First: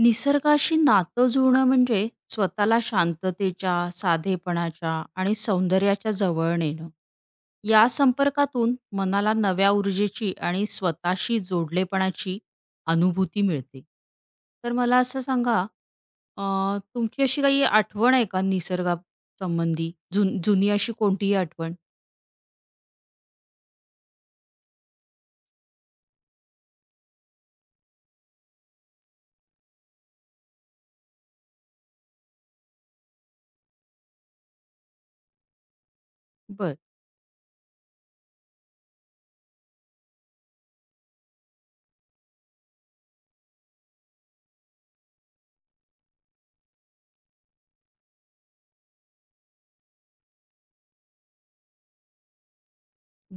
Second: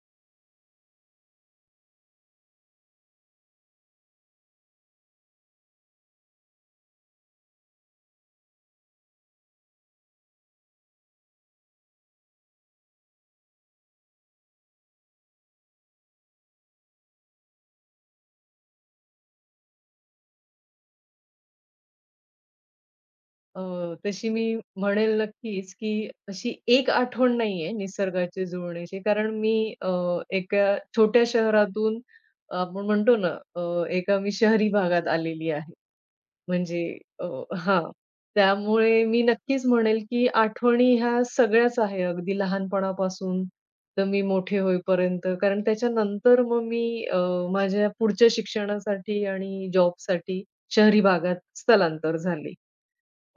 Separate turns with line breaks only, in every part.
निसर्गाशी नातं जुळणं म्हणजे स्वतःला शांततेच्या, साधेपणाच्या आणि सौंदर्याच्या जवळ नेणं. या संपर्कातून मनाला नव्या ऊर्जेची आणि स्वतःशी जोडलेपणाची अनुभूती मिळते. तर मला असं सांगा, अ, तुमची अशी काही आठवण आहे का निसर्गासंबंधी? जुनी अशी कोणतीही आठवण?
अ, तशी मी म्हणेल नक्कीच, की अशी एक आठवण नाहीये निसर्गाची जुळण्याची. कारण मी एका छोट्या शहरातून आपण म्हणतो ना, अ, एका मी शहरी भागात आलेली आहे.
बरं,
म्हणजे अ, हां. त्यामुळे मी नक्कीच म्हणेल, की आठवणी ह्या सगळ्याच आहे. अगदी लहानपणापासून तर मी मोठे होईपर्यंत. कारण त्याच्यानंतर मग मी माझ्या पुढच्या शिक्षणासाठी आणि जॉबसाठी शहरी भागात स्थलांतर झाले.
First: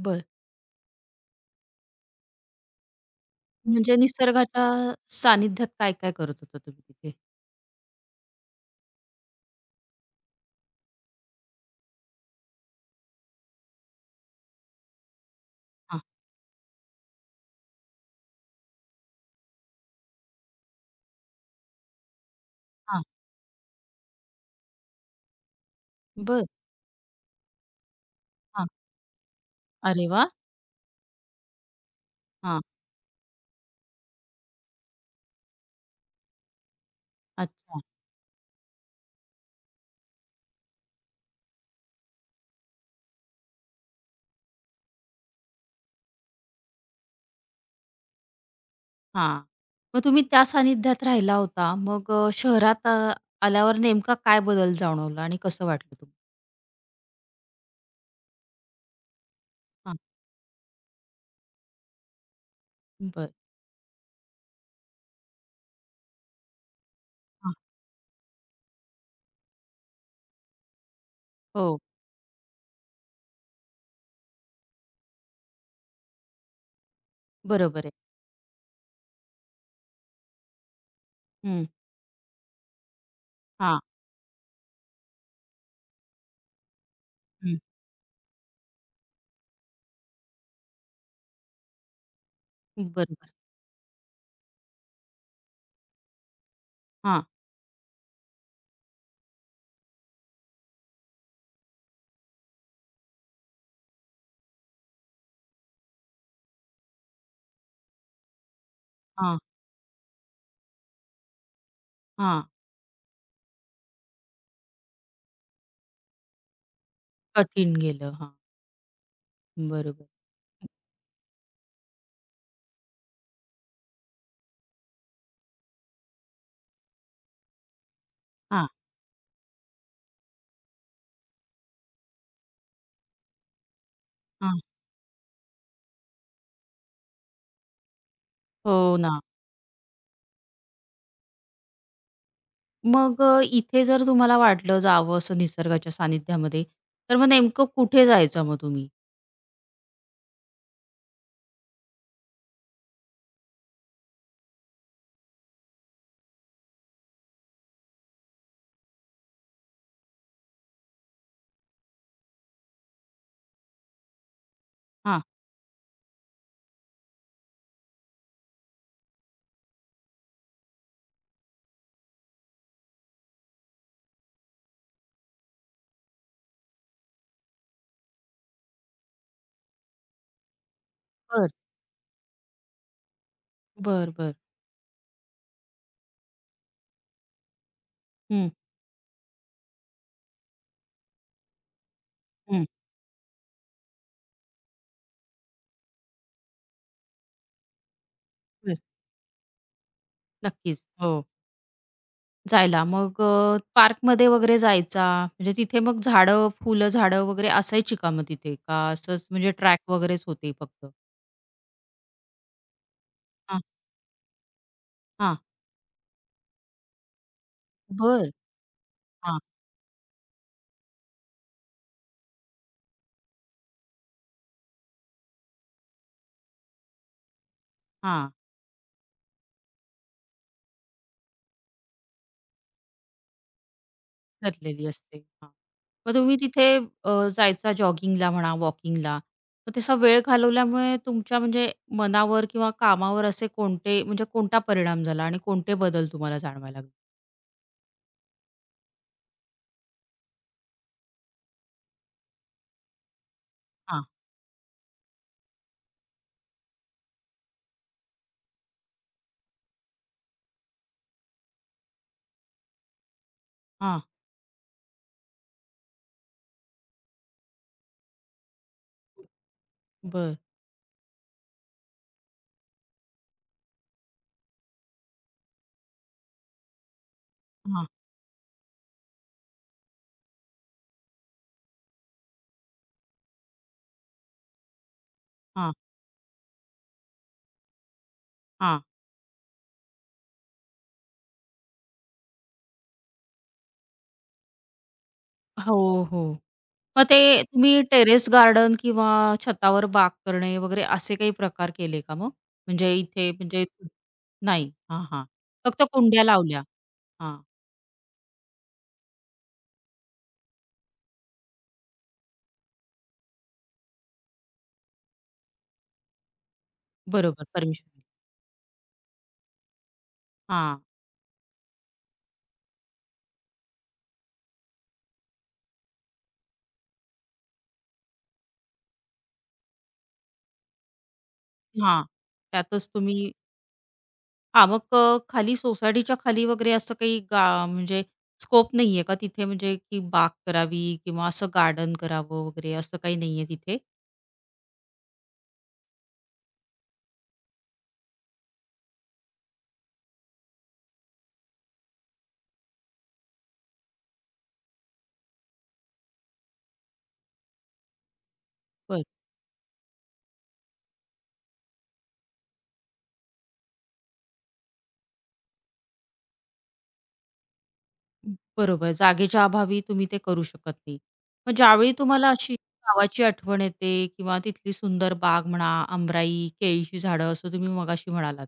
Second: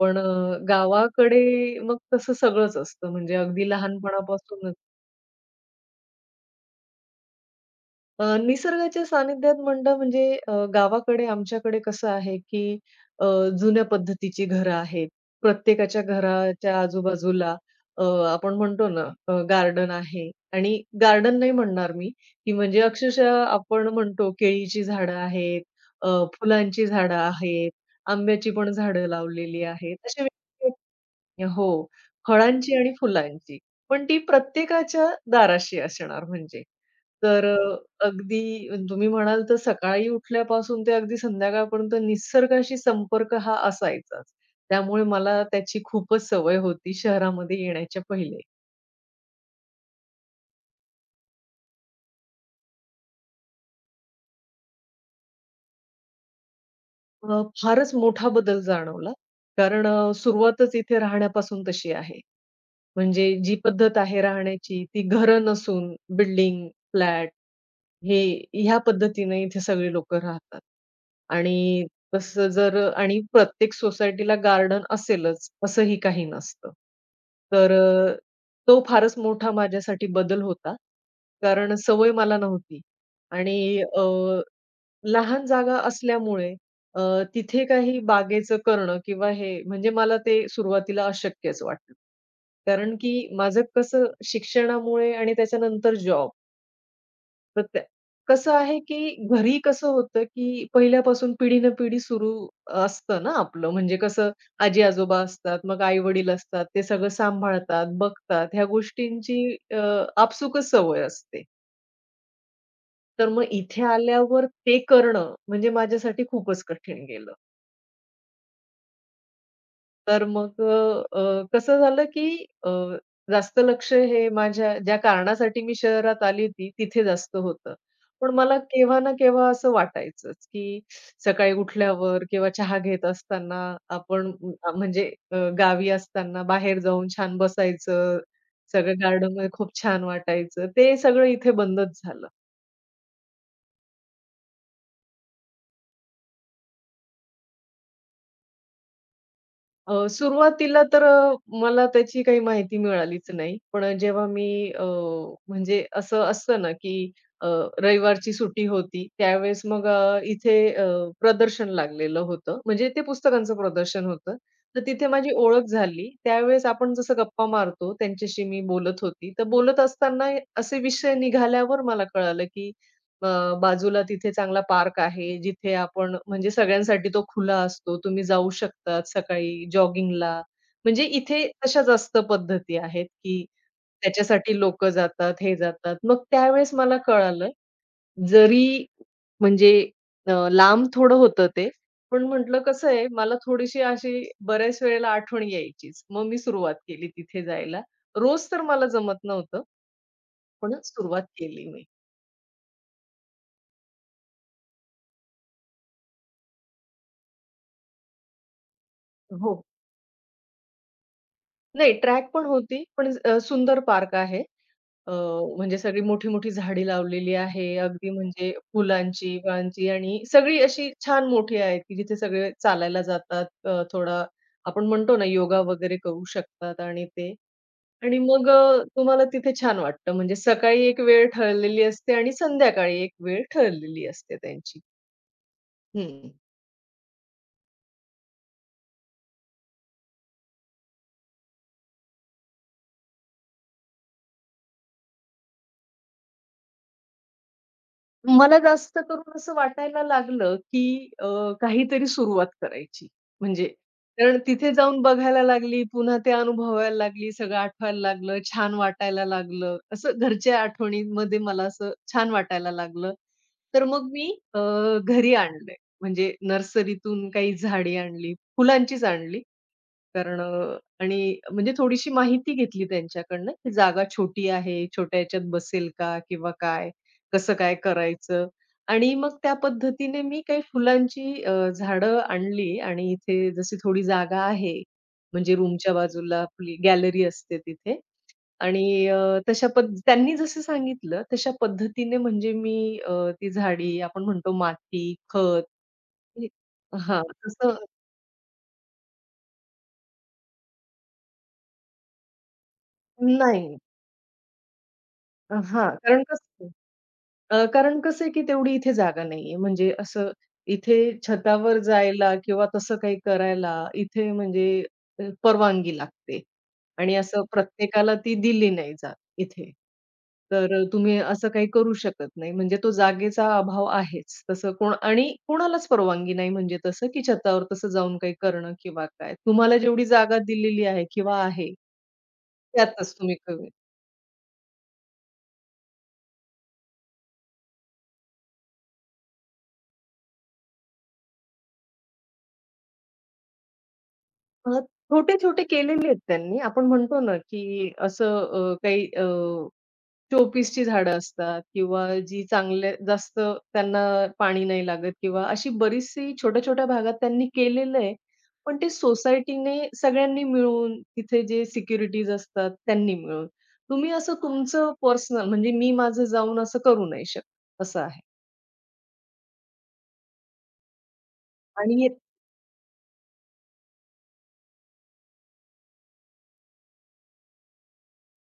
पण गावाकडे मग तसं सगळंच असतं म्हणजे अगदी
म्हणजे निसर्गाच्या
लहानपणापासूनच.
सानिध्यात काय-काय करत होता तुम्ही तिथे?
निसर्गाच्या सानिध्यात म्हणणं म्हणजे गावाकडे आमच्याकडे कसं आहे, की अ, जुन्या पद्धतीची घरं आहेत.
हां,
प्रत्येकाच्या घराच्या आजूबाजूला अ, आपण म्हणतो ना गार्डन आहे आणि गार्डन नाही म्हणणार मी, की म्हणजे
हां.
अक्षरशः आपण म्हणतो केळीची झाडं आहेत, अ,
बरं.
फुलांची झाडं आहेत, आंब्याची
हां.
पण झाडं लावलेली आहेत.
अरे
असे
वाह!
हो.
हां.
फळांची आणि फुलांची. पण ती प्रत्येकाच्या दाराशी असणार म्हणजे. तर
अच्छा.
अगदी तुम्ही म्हणाल तर सकाळी उठल्यापासून ते अगदी संध्याकाळपर्यंत निसर्गाशी संपर्क हा असायचाच. त्यामुळे मला त्याची खूपच सवय होती शहरामध्ये येण्याच्या पहिले.
हां. मग तुम्ही त्या सानिध्यात राहिला होता. मग शहरात आल्यावर नेमका काय बदल जाणवला आणि कसं वाटलं तुम्हाला?
फारच मोठा बदल जाणवला. कारण
हां,
सुरुवातच इथे राहण्यापासून तशी आहे. म्हणजे
बरं.
जी पद्धत आहे राहण्याची, ती घरं नसून बिल्डिंग, फ्लॅट
हां.
हे ह्या पद्धतीने इथे सगळी लोकं राहतात.
हो,
आणि तसं जर आणि प्रत्येक सोसायटीला गार्डन असेलच, असंही काही नसतं. तर
बरोबर आहे.
तो फारच मोठा माझ्यासाठी बदल होता.
हं.
कारण सवय मला नव्हती
हां.
आणि लहान जागा असल्यामुळे अ,
हं.
तिथे काही बागेचं करणं किंवा हे म्हणजे मला ते सुरुवातीला अशक्यच वाटलं. कारण की
बरोबर.
माझं कसं शिक्षणामुळे आणि त्याच्यानंतर जॉब
हां,
तर त्या कसं आहे की घरी कसं होतं की पहिल्यापासून पिढी न पिढी सुरू असतं ना आपलं. म्हणजे कसं आजी-आजोबा असतात, मग आई-वडील असतात. ते सगळं सांभाळतात, बघतात. ह्या
हां,
गोष्टींची अ, आपसुकच सवय असते.
हां.
तर मग इथे आल्यावर ते करणं म्हणजे माझ्यासाठी खूपच कठीण गेलं.
कठीण गेलं. हां, बरोबर.
तर मग अ, अ, कसं झालं, की अ, जास्त लक्ष हे माझ्या ज्या कारणासाठी मी शहरात आली होती, तिथे जास्त होतं. पण मला
हां,
केव्हा ना केव्हा असं वाटायचंच, की सकाळी उठल्यावर किंवा चहा घेत असताना आपण
हां.
म्हणजे गावी असताना बाहेर जाऊन छान बसायचं,
हो
सगळं
ना.
गार्डनमध्ये खूप छान वाटायचं. ते सगळं इथे बंदच झालं.
मग इथे जर तुम्हाला वाटलं जावं असं निसर्गाच्या सानिध्यामध्ये, तर मग नेमकं कुठे जायचं मग तुम्ही?
सुरुवातीला तर मला त्याची काही माहिती मिळालीच नाही. पण जेव्हा मी अ, म्हणजे असं असतं ना, की अ, रविवारची सुट्टी होती. त्यावेळेस मग इथे प्रदर्शन लागलेलं होतं. म्हणजे ते पुस्तकांचं प्रदर्शन होतं. तर तिथे
हां.
माझी ओळख झाली. त्यावेळेस आपण जसं गप्पा मारतो, त्यांच्याशी मी बोलत होती. तर बोलत असताना असे विषय निघाल्यावर मला कळालं, की अ, बाजूला तिथे चांगला पार्क आहे, जिथे आपण म्हणजे सगळ्यांसाठी तो खुला असतो. तुम्ही जाऊ शकतात सकाळी जॉगिंगला. म्हणजे इथे
बरं,
तशा जास्त पद्धती आहेत, की
बरं, बरं.
त्याच्यासाठी लोक जातात, हे जातात. मग त्यावेळेस मला कळालं,
हं,
जरी म्हणजे लांब थोडं होतं ते, पण म्हटलं
हं.
कसं आहे, मला थोडीशी अशी बऱ्याच वेळेला आठवण यायचीच. मग मी सुरुवात केली तिथे जायला. रोज तर
बरं.
मला जमत नव्हतं, पण
नक्कीच. हो.
सुरुवात केली मी.
जायला. मग पार्कमध्ये वगैरे जायचा, म्हणजे तिथे मग झाडं, फुलं, झाडं वगैरे असायची का मग तिथे? का असंच म्हणजे
हो.
ट्रॅक वगैरेच होते फक्त?
नाही ट्रॅक पण होती, पण
हां,
सुंदर पार्क आहे. अ,
हां.
म्हणजे सगळी मोठी-मोठी झाडी लावलेली आहे. अगदी
बरं.
म्हणजे फुलांची,
हां,
फळांची आणि सगळी अशी छान मोठी आहे, की जिथे सगळे चालायला जातात. थोडा आपण म्हणतो ना योगा वगैरे करू शकतात आणि ते आणि
हां.
मग तुम्हाला तिथे छान वाटतं. म्हणजे सकाळी एक वेळ ठरलेली असते आणि संध्याकाळी एक वेळ ठरलेली असते त्यांची.
ठरलेली असते. हां. मग
हं.
तुम्ही तिथे जायचा जॉगिंगला म्हणा, वॉकिंगला. मग तसा वेळ घालवल्यामुळे तुमच्या म्हणजे मनावर किंवा कामावर असे कोणते म्हणजे कोणता परिणाम झाला आणि कोणते बदल तुम्हाला जाणवायला लागले?
मला जास्त करून असं वाटायला लागलं, की काहीतरी सुरुवात करायची. म्हणजे
हां,
कारण तिथे जाऊन बघायला लागली, पुन्हा ते अनुभवायला लागली, सगळं आठवायला लागलं, छान वाटायला लागलं. असं घरच्या आठवणींमध्ये मला असं छान वाटायला लागलं. तर
हां.
मग मी अ, घरी आणलंय. म्हणजे नर्सरीतून काही झाडी आणली, फुलांचीच आणली.
बरं.
कारण आणि म्हणजे थोडीशी माहिती घेतली त्यांच्याकडनं, की जागा छोटी आहे, छोट्या ह्याच्यात बसेल का किंवा काय, कसं काय
हां,
करायचं? आणि मग त्या पद्धतीने मी काही फुलांची झाडं आणली आणि इथे जशी थोडी जागा आहे, म्हणजे
हां,
रूमच्या बाजूला आपली गॅलरी असते तिथे
हां.
आणि तशा त्यांनी जसं सांगितलं तशा पद्धतीने म्हणजे मी ती झाडी आपण म्हणतो माती, खत
हो, हो.
हे
मग ते
हां, तसं
तुम्ही टेरेस गार्डन किंवा छतावर बाग करणे वगैरे असे काही प्रकार केले का मग? म्हणजे इथे म्हणजे
नाही.
नाही. हां, हां. फक्त
हां, कारण
कुंड्या लावल्या.
कसं
हां,
कारण कसं आहे, की तेवढी इथे जागा नाहीये. म्हणजे असं इथे छतावर जायला किंवा तसं काही करायला इथे म्हणजे परवानगी लागते आणि असं
बरोबर परमिशन.
प्रत्येकाला ती दिली नाही जात इथे. तर
हां,
तुम्ही असं काही करू शकत नाही. म्हणजे तो जागेचा अभाव आहेच. तसं कोण आणि कोणालाच परवानगी नाही म्हणजे तसं, की छतावर तसं जाऊन काही करणं किंवा काय. तुम्हाला जेवढी जागा दिलेली आहे किंवा आहे
हां. त्यातच
त्यातच
तुम्ही
तुम्ही
हां, मग खाली सोसायटीच्या खाली वगैरे असं काही म्हणजे स्कोप नाहीये का तिथे म्हणजे की बाग करावी किंवा असं गार्डन करावं वगैरे असं काही नाहीये तिथे?
अ, छोटे-छोटे केलेले आहेत त्यांनी. आपण म्हणतो ना, की असं शोपीसची झाडं असतात किंवा जी चांगले जास्त त्यांना पाणी नाही लागत किंवा अशी बरीचशी छोट्या-छोट्या भागात त्यांनी केलेलं आहे. पण ते सोसायटीने सगळ्यांनी मिळून तिथे जे सिक्युरिटीज असतात त्यांनी मिळून. तुम्ही असं तुमचं पर्सनल म्हणजे मी माझं जाऊन असं करू नाही शकत, असं आहे.
बरोबर. जागेच्या अभावी तुम्ही ते करू शकत नाही. मग ज्यावेळी
आणि हे-
तुम्हाला अशी गावाची आठवण येते किंवा तिथली सुंदर बाग म्हणा, आमराई, केळीची झाडं असं तुम्ही मगाशी म्हणालात.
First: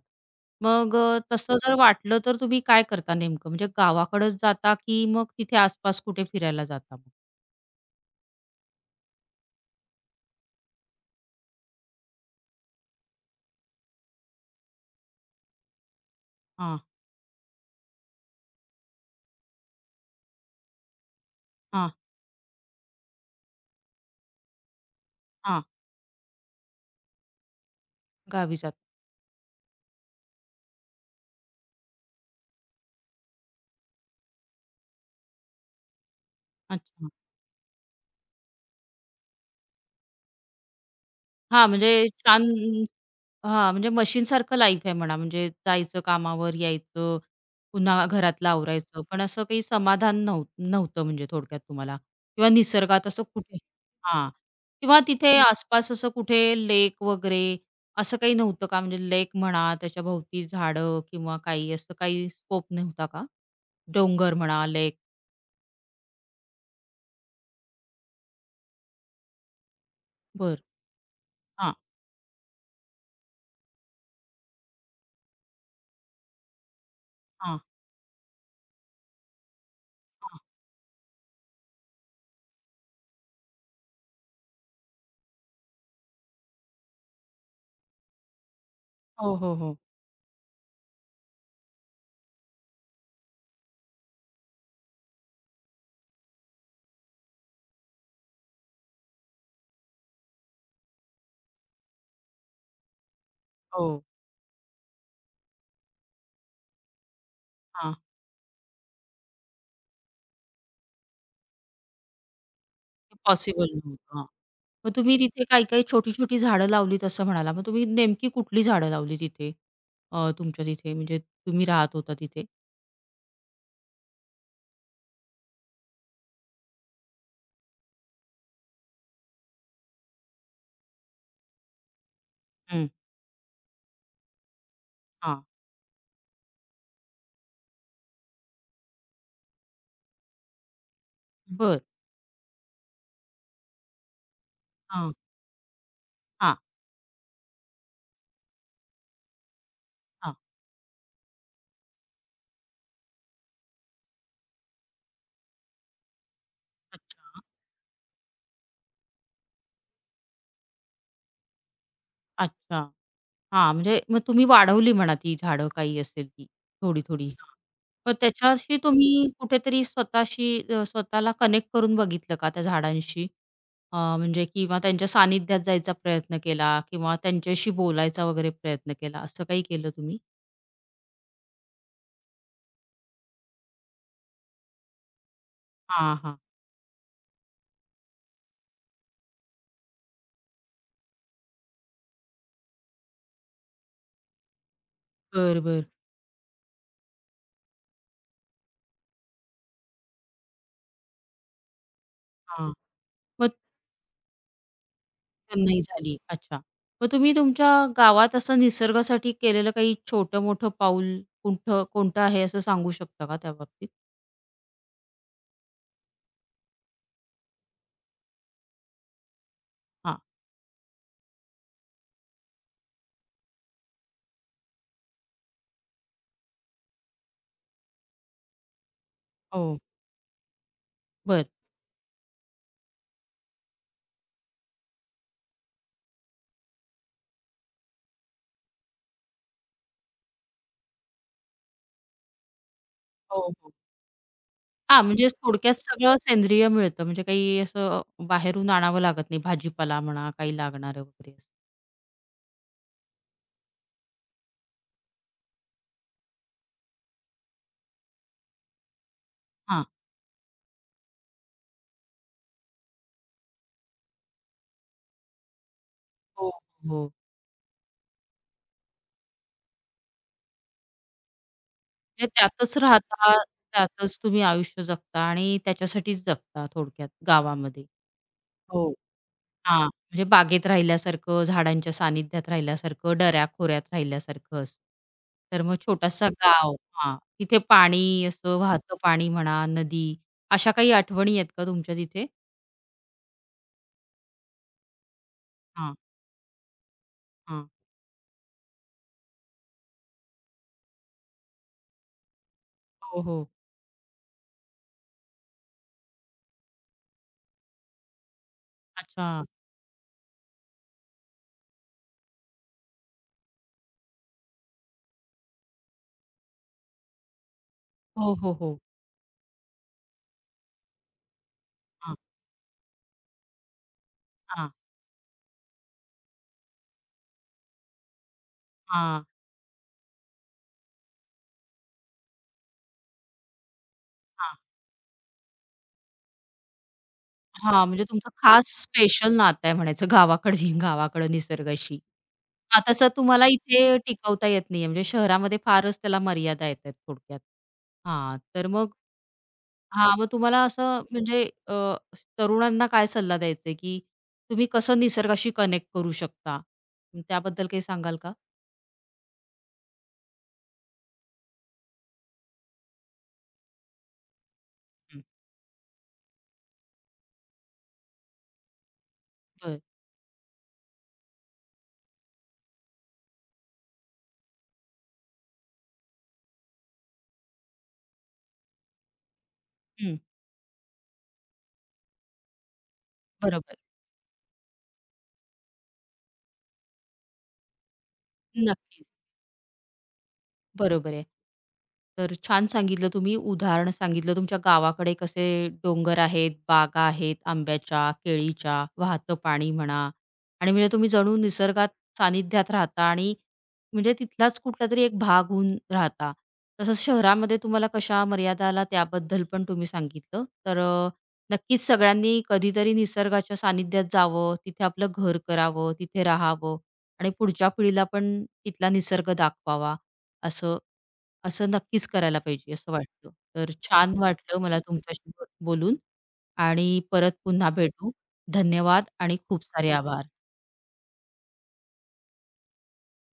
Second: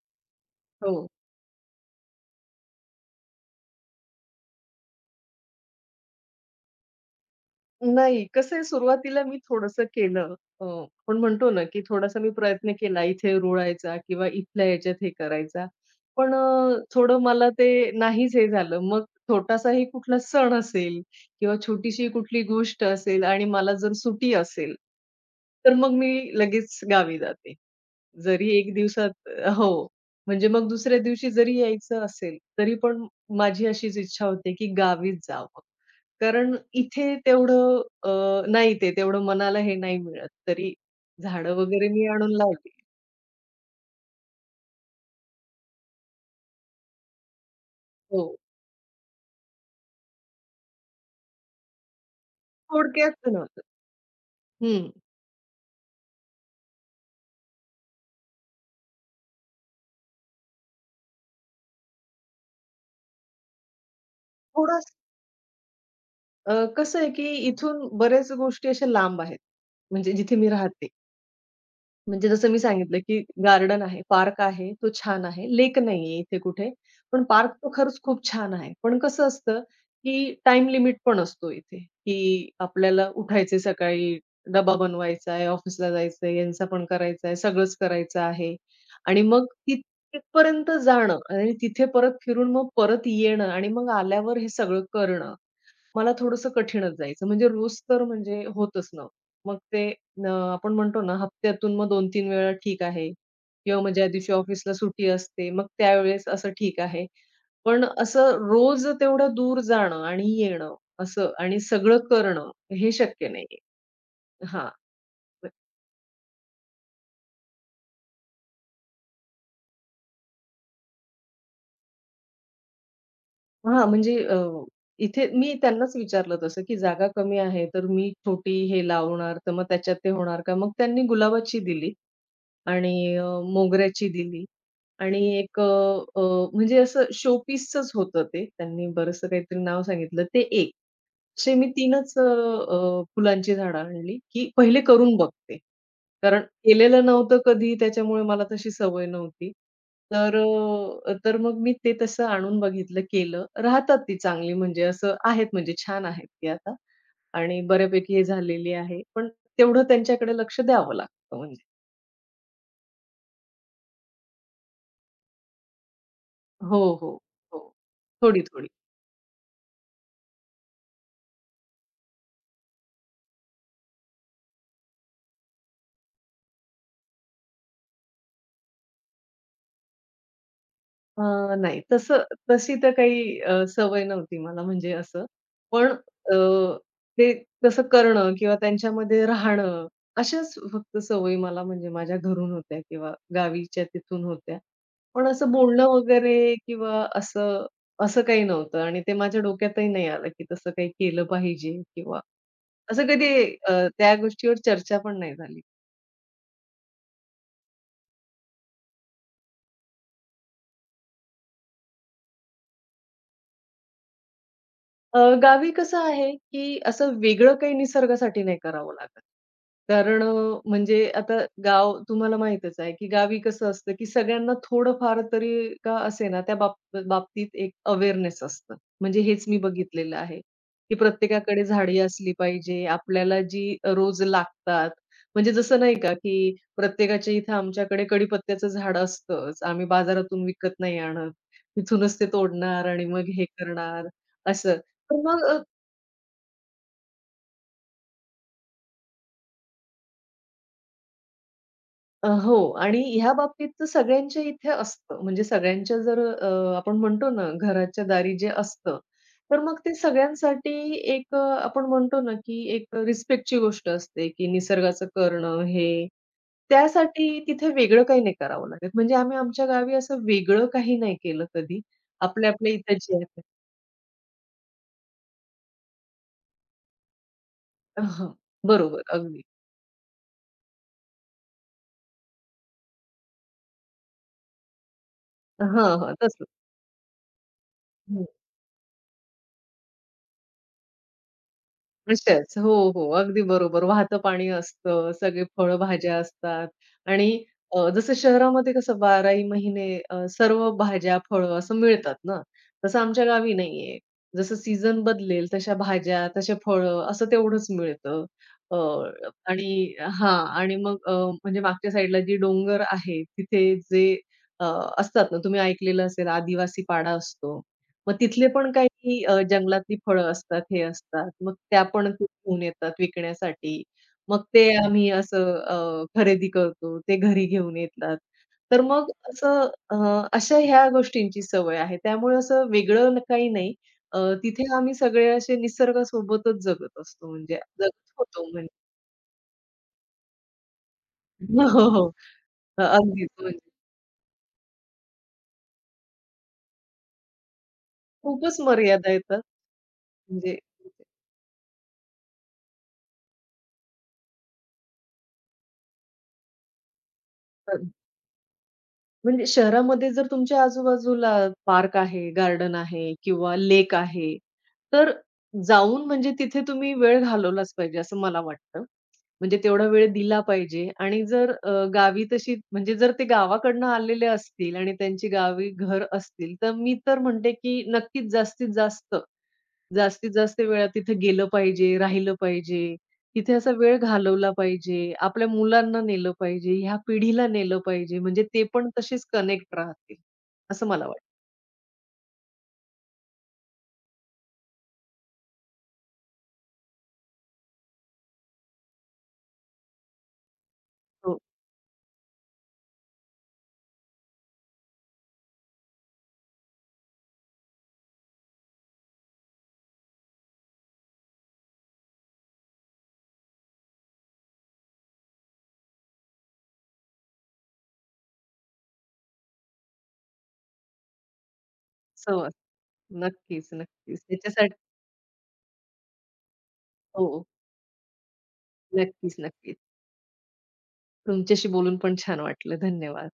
मग
हो.
तसं जर वाटलं तर तुम्ही काय करता नेमकं? म्हणजे गावाकडेच जाता की मग तिथे आसपास कुठे फिरायला जाता मग?
नाही, कसं आहे सुरुवातीला मी थोडंसं केलं. आपण म्हणतो ना, की थोडासा मी प्रयत्न केला इथे रुळायचा किंवा इथल्या याच्यात हे करायचा. पण
हां,
थोडं मला ते नाहीच हे झालं. मग छोटासाही कुठला सण असेल किंवा
हां,
छोटीशी कुठली गोष्ट असेल आणि मला जर सुटी असेल,
हां.
तर मग मी लगेच गावी जाते. जरी
गावी
1
जाता.
दिवसात हो, म्हणजे मग दुसऱ्या दिवशी जरी यायचं असेल, तरी पण माझी अशीच इच्छा होते, की गावीच जावं. कारण
अच्छा.
इथे तेवढं नाही ते तेवढं मनाला हे नाही मिळत. तरी झाडं
हा,
वगैरे मी
म्हणजे
आणून
छान
लावली.
हां, म्हणजे मशीनसारखं लाईफ आहे म्हणा. म्हणजे जायचं कामावर, यायचं, पुन्हा
हो,
घरातलं आवरायचं. पण असं काही समाधान नव्हतं म्हणजे थोडक्यात तुम्हाला किंवा निसर्गात
थोडक्यात
असं कुठे
बनवतात.
हां.
हं.
किंवा तिथे आसपास असं कुठे लेक वगैरे असं काही नव्हतं का? म्हणजे लेक म्हणा, त्याच्या भोवती झाडं किंवा काही असं काही स्कोप नव्हता का? डोंगर म्हणा,
थोडं
लेक.
कसं आहे की इथून बऱ्याच गोष्टी अशा लांब आहेत. म्हणजे जिथे मी
बरं.
राहते.
हां,
म्हणजे जसं मी सांगितलं, की गार्डन आहे, पार्क आहे, तो छान आहे. लेक नाहीये इथे कुठे, पण पार्क
हां,
तो खरंच खूप छान आहे. पण कसं असतं, की
हां.
टाइम लिमिट पण असतो इथे, की आपल्याला उठायचंय सकाळी, डबा बनवायचा आहे, ऑफिसला जायचं आहे, यांचा पण करायचा आहे, सगळंच करायचं आहे. आणि
हो,
मग
हो, हो.
तिथपर्यंत जाणं आणि तिथे परत फिरून मग परत येणं आणि मग आल्यावर हे सगळं करणं. मला थोडंसं कठीणच जायचं. म्हणजे रोज तर म्हणजे होतच ना मग ते आपण म्हणतो ना हप्त्यातून मग 2-3 वेळा ठीक आहे किंवा
हो.
मग ज्या दिवशी ऑफिसला सुट्टी असते, मग त्यावेळेस असं ठीक आहे. पण
हां.
असं रोज तेवढं दूर जाणं आणि येणं असं आणि सगळं करणं हे शक्य नाहीये.
पॉसिबल नव्हतं. हां.
हां.
मग तुम्ही तिथे काही-काही छोटी-छोटी झाडं लावलीत असं म्हणाला. मग तुम्ही नेमकी कुठली झाडं लावली तिथे? तुमच्या तिथे म्हणजे तुम्ही राहत होता तिथे?
हां, म्हणजे इथे मी त्यांनाच विचारलं तसं, की "जागा कमी आहे, तर मी छोटी हे लावणार, तर मग त्याच्यात ते होणार का?" मग त्यांनी गुलाबाची दिली.
हं.
आणि मोगऱ्याची दिली आणि
हां.
एक अ, अ, म्हणजे असं शोपीसचंच होतं ते. त्यांनी बरचसं काहीतरी नाव सांगितलं ते एक. असे मी
बरं.
3च अ, अ, फुलांची झाडं आणली, की पहिले
हां,
करून बघते. कारण
हां,
केलेलं नव्हतं कधी त्याच्यामुळे मला तशी सवय नव्हती.
हां.
तर तर मग मी ते तसं आणून बघितलं, केलं. राहतात ती चांगली म्हणजे असं आहेत म्हणजे छान आहेत ती आता
अच्छा,
आणि बऱ्यापैकी हे झालेली आहे. पण तेवढं त्यांच्याकडे लक्ष द्यावं लागतं म्हणजे.
अच्छा. हा, म्हणजे मग तुम्ही वाढवली म्हणा ती झाडं काही असेल ती
हो, हो,
थोडी-थोडी. हां.
हो.
मग
थोडी-थोडी.
त्याच्याशी तुम्ही कुठेतरी स्वतःशी स्वतःला कनेक्ट करून बघितलं का त्या झाडांशी? म्हणजे किंवा त्यांच्या सानिध्यात जायचा प्रयत्न केला किंवा त्यांच्याशी बोलायचा वगैरे प्रयत्न केला, असं काही केलं तुम्ही?
अ, नाही तसं तशी तर काही सवय नव्हती मला म्हणजे असं. पण
हां, हा
ते तसं करणं किंवा त्यांच्यामध्ये राहणं अशाच फक्त सवयी मला म्हणजे माझ्या घरून होत्या किंवा गावीच्या तिथून होत्या. पण असं
बरं, बरं.
बोलणं वगैरे किंवा असं असं काही नव्हतं आणि ते माझ्या डोक्यातही नाही आलं, की तसं काही केलं पाहिजे किंवा
हां.
असं कधी
मग
त्या गोष्टीवर चर्चा पण नाही झाली.
नाही झाली. अच्छा. मग तुम्ही तुमच्या गावात असं निसर्गासाठी केलेलं काही छोटं-मोठं पाऊल कुठं कोणतं आहे असं सांगू शकता का त्या बाबतीत?
गावी कसं आहे, की असं वेगळं काही निसर्गासाठी नाही करावं लागत.
हां.
कारण म्हणजे आता गाव तुम्हाला माहीतच आहे, की गावी कसं असतं, की सगळ्यांना थोडंफार तरी का असे ना त्या बाबतीत एक अवेअरनेस असतं. म्हणजे हेच मी
हो.
बघितलेलं आहे, की
बरं.
प्रत्येकाकडे झाडी असली पाहिजे. आपल्याला जी रोज लागतात. म्हणजे जसं नाही का, की प्रत्येकाच्या इथं आमच्याकडे कडीपत्त्याचं झाड असतंच. आम्ही बाजारातून विकत नाही आणत. तिथूनच ते तोडणार आणि मग
हो,
हे
हो.
करणार असं.
हां,
तर
म्हणजे
मग अ,
थोडक्यात सगळं सेंद्रिय मिळतं. म्हणजे काही असं बाहेरून आणावं लागत नाही. भाजीपाला म्हणा, काही लागणारं वगैरे असं.
अ, हो आणि ह्या बाबतीत तर सगळ्यांच्या इथे असतं. म्हणजे सगळ्यांच्या जर आपण म्हणतो ना, घराच्या दारी जे असतं, तर मग
हां.
ते सगळ्यांसाठी एक आपण म्हणतो ना, की एक रिस्पेक्टची गोष्ट असते, की निसर्गाचं करणं हे.
हो, हो.
त्यासाठी तिथे वेगळं काही नाही करावं लागत. म्हणजे आम्ही आमच्या गावी असं वेगळं काही नाही केलं कधी.
म्हणजे
आपल्या आपल्या
त्यातच
इथं जे
राहता,
आहे.
त्यातच तुम्ही आयुष्य जगता आणि त्याच्यासाठीच जगता थोडक्यात गावामध्ये.
हां,
हो.
बरोबर. अगदी.
हां, म्हणजे बागेत राहिल्यासारखं, झाडांच्या सानिध्यात राहिल्यासारखं, दऱ्याखोऱ्यात राहिल्यासारखं असं. तर मग
हां, हां.
छोटासा
तसं.
गाव हां, तिथे पाणी असं वाहतं पाणी म्हणा, नदी, अशा काही आठवणी आहेत का तुमच्या तिथे?
अशाच. हो, हो. अगदी बरोबर. वाहतं पाणी असतं, सगळे
हां,
फळभाज्या असतात आणि
हां.
जसं शहरामध्ये कसं 12ही महिने सर्व भाज्या, फळं असं मिळतात ना, तसं
हो,
आमच्या
हो.
गावी नाहीये. जसं सीझन बदलेल तशा भाज्या, तशा फळं असं तेवढंच मिळतं. अ,
अच्छा.
आणि हां आणि मग म्हणजे मागच्या साईडला जी डोंगर आहे, तिथे जे अ, असतात ना, तुम्ही ऐकलेलं असेल आदिवासी पाडा असतो. मग
हो,
तिथले
हो,
पण
हो.
काही जंगलातली फळं असतात, हे असतात. मग त्या पण
हां,
ते घेऊन येतात विकण्यासाठी. मग ते
हां,
आम्ही असं खरेदी करतो. ते घरी घेऊन येतात. तर मग
हां,
असं अशा ह्या गोष्टींची सवय आहे. त्यामुळे असं वेगळं काही नाही. अ,
हां.
तिथे आम्ही सगळे असे निसर्गासोबतच जगत असतो म्हणजे
हां, म्हणजे
जगत
तुमचं
होतो
खास
म्हणजे
स्पेशल नातं आहे म्हणायचं गावाकडं
हो, हो,
निसर्गाशी.
हो.
हां, तसं
अगदीच
तुम्हाला
म्हणजे
इथे टिकवता येत नाहीये म्हणजे शहरामध्ये फारच त्याला मर्यादा येतायत थोडक्यात. हां,
खूपच
तर मग
मर्यादा येतात
हां, मग
म्हणजे
तुम्हाला असं म्हणजे तरुणांना काय सल्ला द्यायचा आहे, की तुम्ही कसं निसर्गाशी कनेक्ट करू शकता? त्याबद्दल काही सांगाल का?
म्हणजे शहरामध्ये जर तुमच्या आजूबाजूला पार्क आहे, गार्डन आहे किंवा लेक आहे, तर
हं,
जाऊन म्हणजे तिथे तुम्ही वेळ घालवलाच पाहिजे असं मला वाटतं. म्हणजे
बरं.
तेवढा वेळ दिला पाहिजे आणि जर गावी तशी म्हणजे जर ते गावाकडनं आलेले असतील आणि त्यांची गावी घर असतील, तर मी तर म्हणते की नक्कीच जास्तीत जास्त
हं,
जास्तीत जास्त वेळा तिथे गेलं पाहिजे, राहिलं पाहिजे. तिथे असा
बरोबर.
वेळ घालवला पाहिजे. आपल्या मुलांना नेलं पाहिजे, ह्या पिढीला नेलं पाहिजे. म्हणजे ते पण
नक्की.
तसेच कनेक्ट राहतील, असं मला
बरोबर
वाटतं.
आहे. तर छान सांगितलं तुम्ही, उदाहरण सांगितलं तुमच्या गावाकडे कसे डोंगर आहेत, बागा आहेत, आंब्याच्या, केळीच्या, वाहतं पाणी म्हणा आणि म्हणजे तुम्ही जणू
हो,
निसर्गात सानिध्यात राहता आणि म्हणजे तिथलाच कुठलातरी एक भाग होऊन राहता. तसंच शहरामध्ये तुम्हाला कशा मर्यादा आला त्याबद्दल पण तुम्ही सांगितलं. तर नक्कीच सगळ्यांनी कधीतरी निसर्गाच्या सानिध्यात जावं, तिथे आपलं घर करावं, तिथे राहावं आणि पुढच्या पिढीला पण तिथला निसर्ग दाखवावा असं असं नक्कीच करायला
संवाद.
पाहिजे असं वाटतं.
नक्कीच,
तर छान
नक्कीच.
वाटलं
त्याच्यासाठी
मला तुमच्याशी बोलून आणि परत
हो,
पुन्हा भेटू. धन्यवाद
नक्कीच,
आणि खूप
नक्कीच.
सारे आभार.
तुमच्याशी बोलून पण छान वाटलं. धन्यवाद.